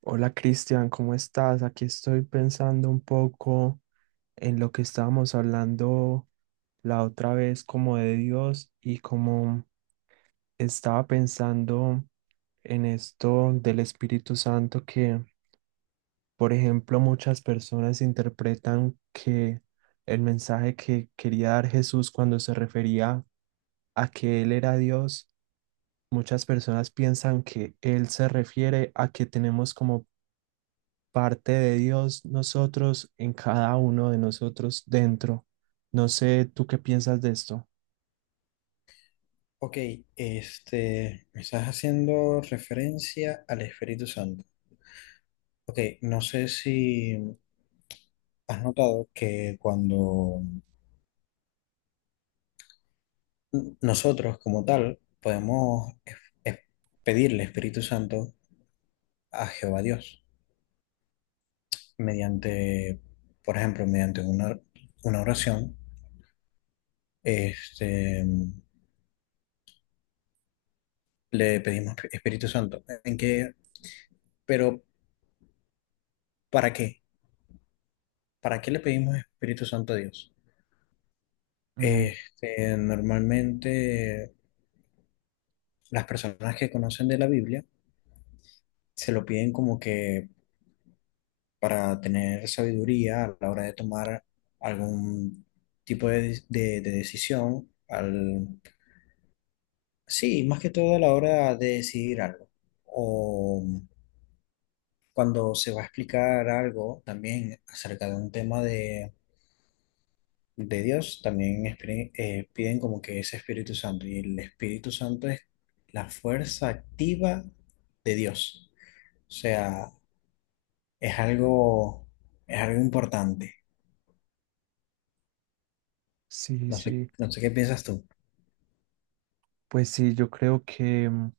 Hola Cristian, ¿cómo estás? Aquí estoy pensando un poco en lo que estábamos hablando la otra vez como de Dios y como estaba pensando en esto del Espíritu Santo que, por ejemplo, muchas personas interpretan que el mensaje que quería dar Jesús cuando se refería a que Él era Dios, muchas personas piensan que Él se refiere a que tenemos como parte de Dios nosotros, en cada uno de nosotros dentro. No sé, ¿tú qué piensas de esto? Ok, me estás haciendo referencia al Espíritu Santo. Ok, no sé si has notado que cuando nosotros como tal podemos es- pedirle Espíritu Santo a Jehová Dios mediante, por ejemplo, mediante una oración, este, le pedimos Espíritu Santo. ¿En qué? Pero ¿para qué? ¿Para qué le pedimos Espíritu Santo a Dios? Ujú. Normalmente las personas que conocen de la Biblia se lo piden como que para tener sabiduría a la hora de tomar algún tipo de decisión, sí, más que todo a la hora de decidir algo. O cuando se va a explicar algo también acerca de un tema de Dios, también piden como que ese Espíritu Santo. Y el Espíritu Santo es la fuerza activa de Dios. O sea, es algo, es algo importante. Sí, sí, No sé qué piensas tú. pues sí, yo creo que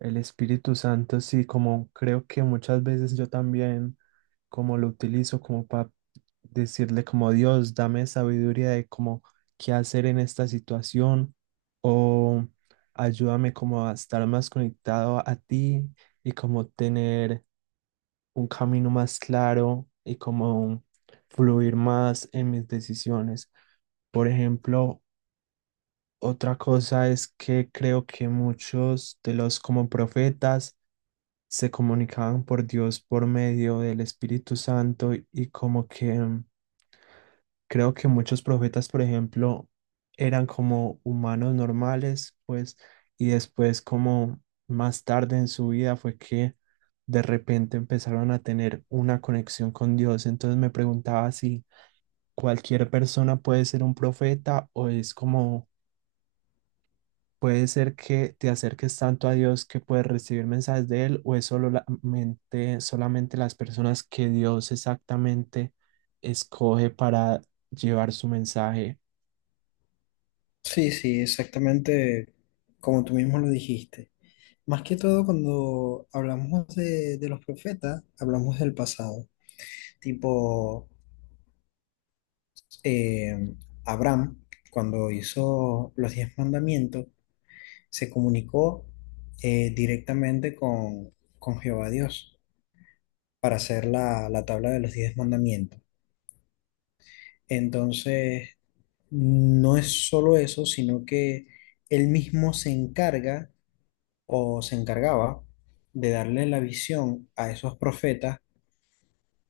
el Espíritu Santo, sí, como creo que muchas veces yo también, como lo utilizo como para decirle como Dios, dame sabiduría de cómo qué hacer en esta situación o ayúdame como a estar más conectado a ti y como tener un camino más claro y como fluir más en mis decisiones. Por ejemplo, otra cosa es que creo que muchos de los como profetas se comunicaban por Dios por medio del Espíritu Santo y como que creo que muchos profetas, por ejemplo, eran como humanos normales, pues, y después como más tarde en su vida fue que de repente empezaron a tener una conexión con Dios. Entonces me preguntaba si cualquier persona puede ser un profeta o es como puede ser que te acerques tanto a Dios que puedes recibir mensajes de Él, o es solamente las personas que Dios exactamente escoge para llevar su mensaje. Sí, sí, exactamente como tú mismo lo dijiste. Más que todo cuando hablamos de los profetas, hablamos del pasado. Tipo, eh, Abraham, cuando hizo los 10 mandamientos, se comunicó, directamente con Jehová Dios para hacer la tabla de los 10 mandamientos. Entonces, no es solo eso, sino que él mismo se encarga o se encargaba de darle la visión a esos profetas.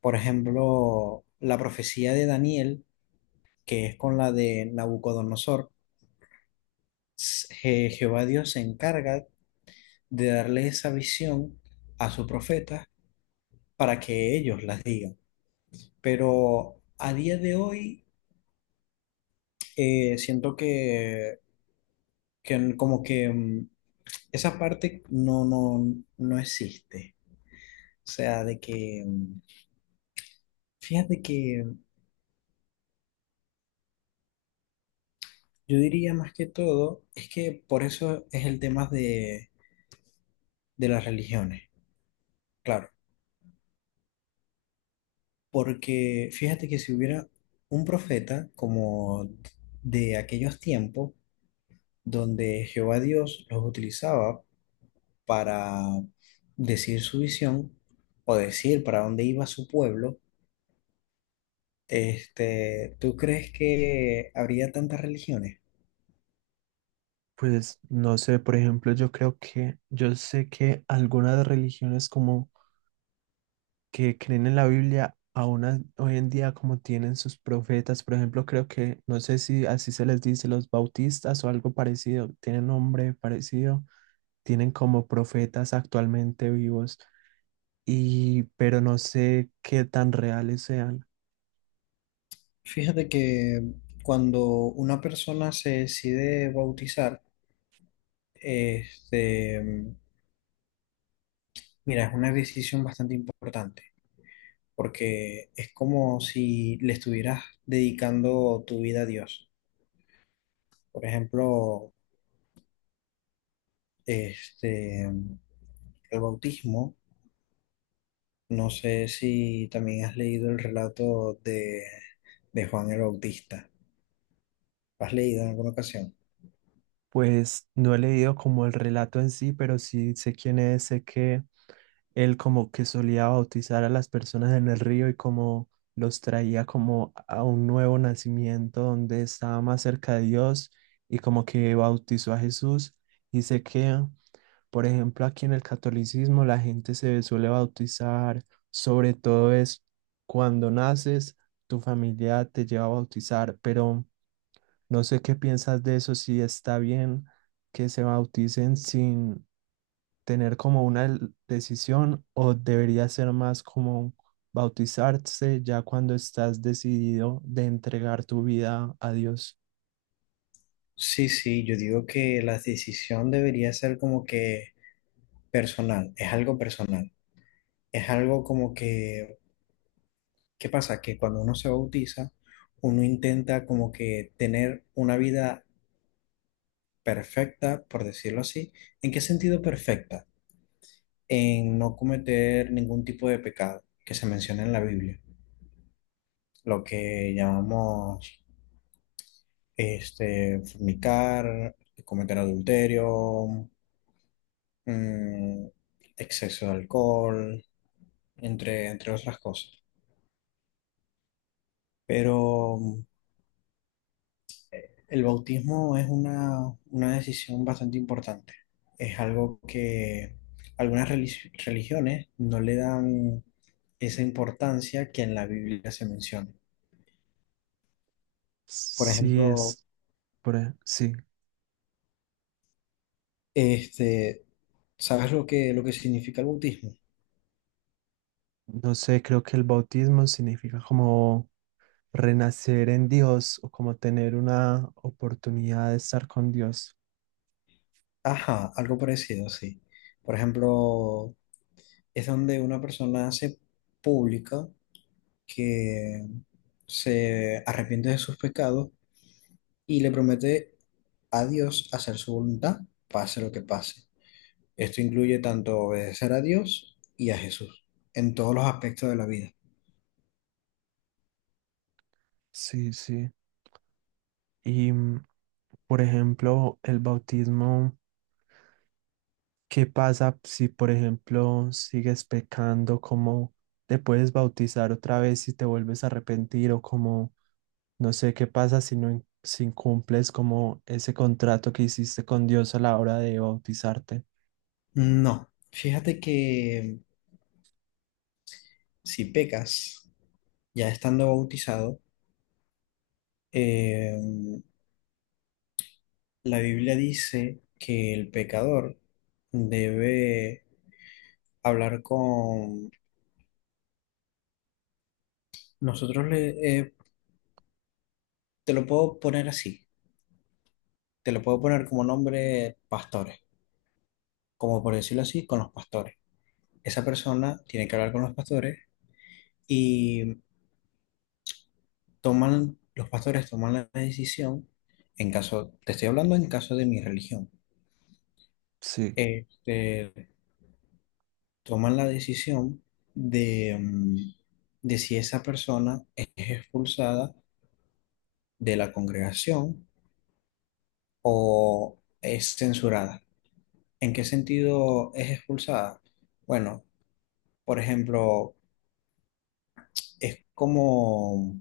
Por ejemplo, la profecía de Daniel, que es con la de Nabucodonosor, Jehová Dios se encarga de darle esa visión a su profeta para que ellos las digan. Pero a día de hoy, siento que como que esa parte no, no, no existe. O sea, de que, fíjate que yo diría más que todo, es que por eso es el tema de las religiones, claro. Porque fíjate que si hubiera un profeta como de aquellos tiempos donde Jehová Dios los utilizaba para decir su visión o decir para dónde iba su pueblo, ¿tú crees que habría tantas religiones? Pues no sé, por ejemplo, yo creo que, yo sé que algunas religiones como que creen en la Biblia, aún hoy en día como tienen sus profetas, por ejemplo, creo que, no sé si así se les dice, los bautistas o algo parecido, tienen nombre parecido, tienen como profetas actualmente vivos, y pero no sé qué tan reales sean. Fíjate que cuando una persona se decide bautizar, este, mira, es una decisión bastante importante, porque es como si le estuvieras dedicando tu vida a Dios. Por ejemplo, este, el bautismo. No sé si también has leído el relato de Juan el Bautista. ¿Has leído en alguna ocasión? Pues no he leído como el relato en sí, pero sí sé quién es, sé que él como que solía bautizar a las personas en el río y como los traía como a un nuevo nacimiento donde estaba más cerca de Dios y como que bautizó a Jesús y sé que, por ejemplo, aquí en el catolicismo la gente se suele bautizar, sobre todo es cuando naces, tu familia te lleva a bautizar, pero no sé qué piensas de eso, si está bien que se bauticen sin tener como una decisión o debería ser más como bautizarse ya cuando estás decidido de entregar tu vida a Dios. Sí, sí, yo digo que la decisión debería ser como que personal, es algo como que, ¿qué pasa? Que cuando uno se bautiza, uno intenta como que tener una vida perfecta, por decirlo así. ¿En qué sentido perfecta? En no cometer ningún tipo de pecado que se menciona en la Biblia, lo que llamamos, fornicar, cometer adulterio, mm, exceso de alcohol, entre otras cosas. Pero, el bautismo es una decisión bastante importante. Es algo que algunas religiones no le dan esa importancia que en la Biblia se menciona. Por Sí ejemplo, es, sí, Este, ¿sabes lo que significa el bautismo? no sé, creo que el bautismo significa como renacer en Dios o como tener una oportunidad de estar con Dios. Ajá, algo parecido, sí. Por ejemplo, es donde una persona hace pública que se arrepiente de sus pecados y le promete a Dios hacer su voluntad, pase lo que pase. Esto incluye tanto obedecer a Dios y a Jesús en todos los aspectos de la vida. Sí, sí. Y, por ejemplo, el bautismo, ¿qué pasa si, por ejemplo, sigues pecando? ¿Cómo te puedes bautizar otra vez si te vuelves a arrepentir o como, no sé, qué pasa si no si incumples como ese contrato que hiciste con Dios a la hora de bautizarte? No, fíjate que si pecas ya estando bautizado, eh, la Biblia dice que el pecador debe hablar con... Nosotros le, eh, te lo puedo poner así, te lo puedo poner como nombre pastores, como por decirlo así, con los pastores. Esa persona tiene que hablar con los pastores y los pastores toman la decisión, en caso, te estoy hablando en caso de mi religión, Sí, este, toman la decisión de, mm, de si esa persona es expulsada de la congregación o es censurada. ¿En qué sentido es expulsada? Bueno, por ejemplo, es como,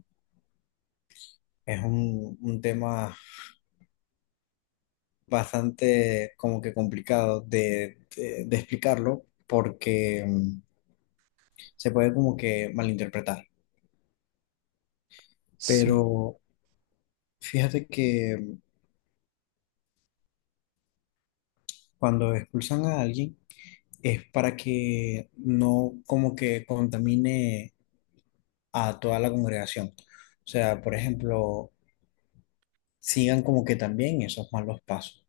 es un tema bastante como que complicado de explicarlo porque, se puede como que malinterpretar. Pero sí. fíjate que cuando expulsan a alguien es para que no como que contamine a toda la congregación. O sea, por ejemplo, sigan como que también esos malos pasos.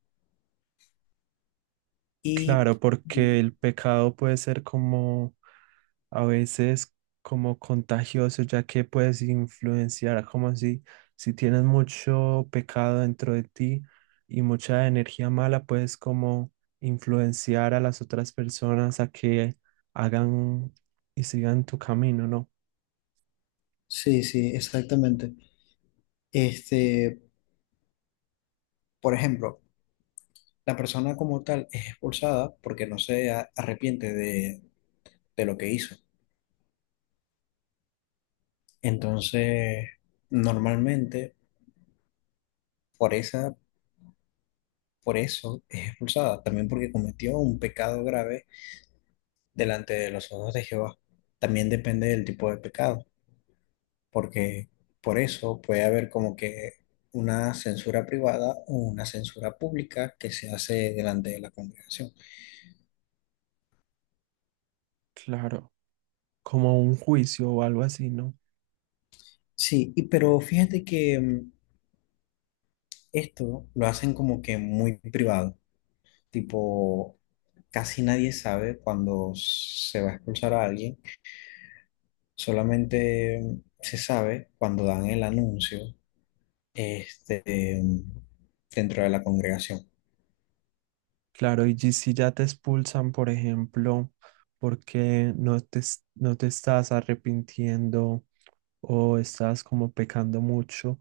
Y Claro, porque el pecado puede ser como a veces como contagioso, ya que puedes influenciar como si, si tienes mucho pecado dentro de ti y mucha energía mala, puedes como influenciar a las otras personas a que hagan y sigan tu camino, ¿no? sí, sí, exactamente. Este, por ejemplo, la persona como tal es expulsada porque no se arrepiente de lo que hizo. Entonces, normalmente por esa, por eso es expulsada, también porque cometió un pecado grave delante de los ojos de Jehová. También depende del tipo de pecado. Porque por eso puede haber como que una censura privada o una censura pública que se hace delante de la congregación. Claro, como un juicio o algo así, ¿no? Sí, y, pero fíjate que, esto lo hacen como que muy privado, tipo, casi nadie sabe cuando se va a expulsar a alguien, solamente, se sabe cuando dan el anuncio, este, mm, dentro de la congregación. Claro, y si ya te expulsan, por ejemplo, porque no te, no te estás arrepintiendo o estás como pecando mucho,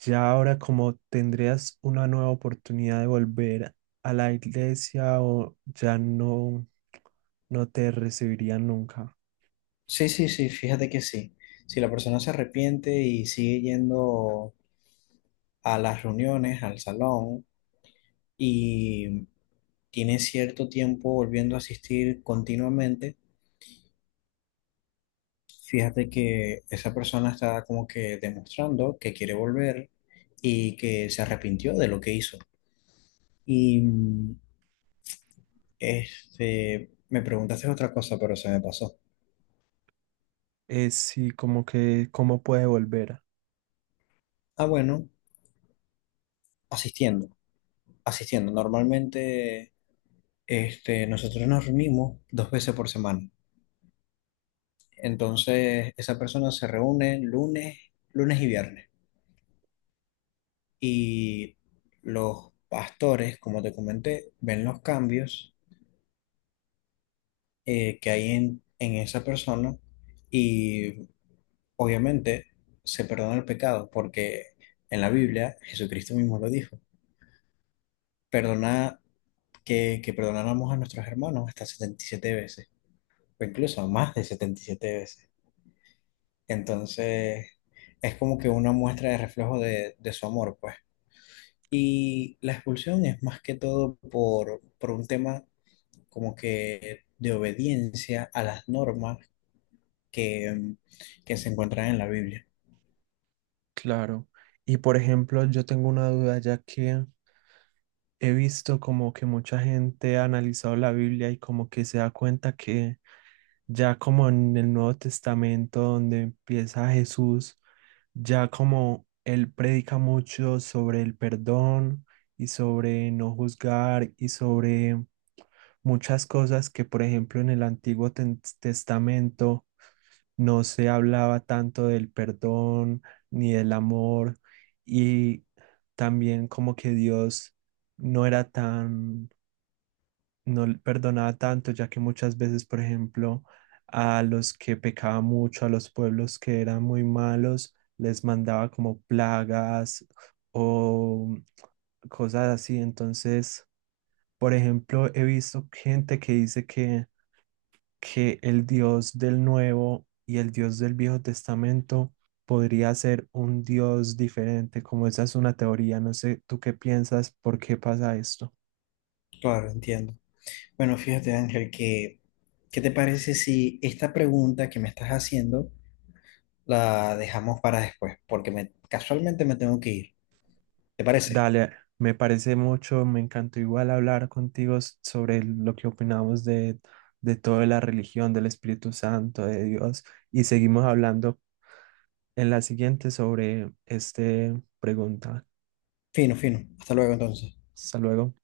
ya ahora como tendrías una nueva oportunidad de volver a la iglesia o ya no, no te recibirían nunca. Sí, sí, sí, fíjate que sí. Si la persona se arrepiente y sigue yendo a las reuniones, al salón, y tiene cierto tiempo volviendo a asistir continuamente, fíjate que esa persona está como que demostrando que quiere volver y que se arrepintió de lo que hizo. Y, me preguntaste otra cosa, pero se me pasó. Es sí, como que cómo puede volver, Ah, bueno, asistiendo, asistiendo. Normalmente, nosotros nos reunimos dos veces por semana. Entonces, esa persona se reúne lunes, lunes y viernes. Y los pastores, como te comenté, ven los cambios, que hay en esa persona, y obviamente se perdona el pecado, porque en la Biblia Jesucristo mismo lo dijo. Perdona que perdonáramos a nuestros hermanos hasta 77 veces, o incluso más de 77 veces. Entonces, es como que una muestra de reflejo de su amor, pues. Y la expulsión es más que todo por un tema como que de obediencia a las normas que, que se encuentran en la Biblia. claro. Y por ejemplo, yo tengo una duda ya que he visto como que mucha gente ha analizado la Biblia y como que se da cuenta que ya como en el Nuevo Testamento donde empieza Jesús, ya como él predica mucho sobre el perdón y sobre no juzgar y sobre muchas cosas que, por ejemplo, en el Antiguo Testamento no se hablaba tanto del perdón ni del amor y también como que Dios no era tan no perdonaba tanto, ya que muchas veces, por ejemplo, a los que pecaban mucho, a los pueblos que eran muy malos, les mandaba como plagas o cosas así. Entonces, por ejemplo, he visto gente que dice que el Dios del Nuevo y el Dios del Viejo Testamento podría ser un Dios diferente, como esa es una teoría. No sé, ¿tú qué piensas? ¿Por qué pasa esto? Claro, entiendo. Bueno, fíjate, Ángel, que, ¿qué te parece si esta pregunta que me estás haciendo la dejamos para después? Porque me, casualmente me tengo que ir. ¿Te parece? Dale, me parece mucho, me encantó igual hablar contigo sobre lo que opinamos de toda la religión, del Espíritu Santo, de Dios, y seguimos hablando en la siguiente sobre esta pregunta. Fino, fino. Hasta luego entonces. Hasta luego.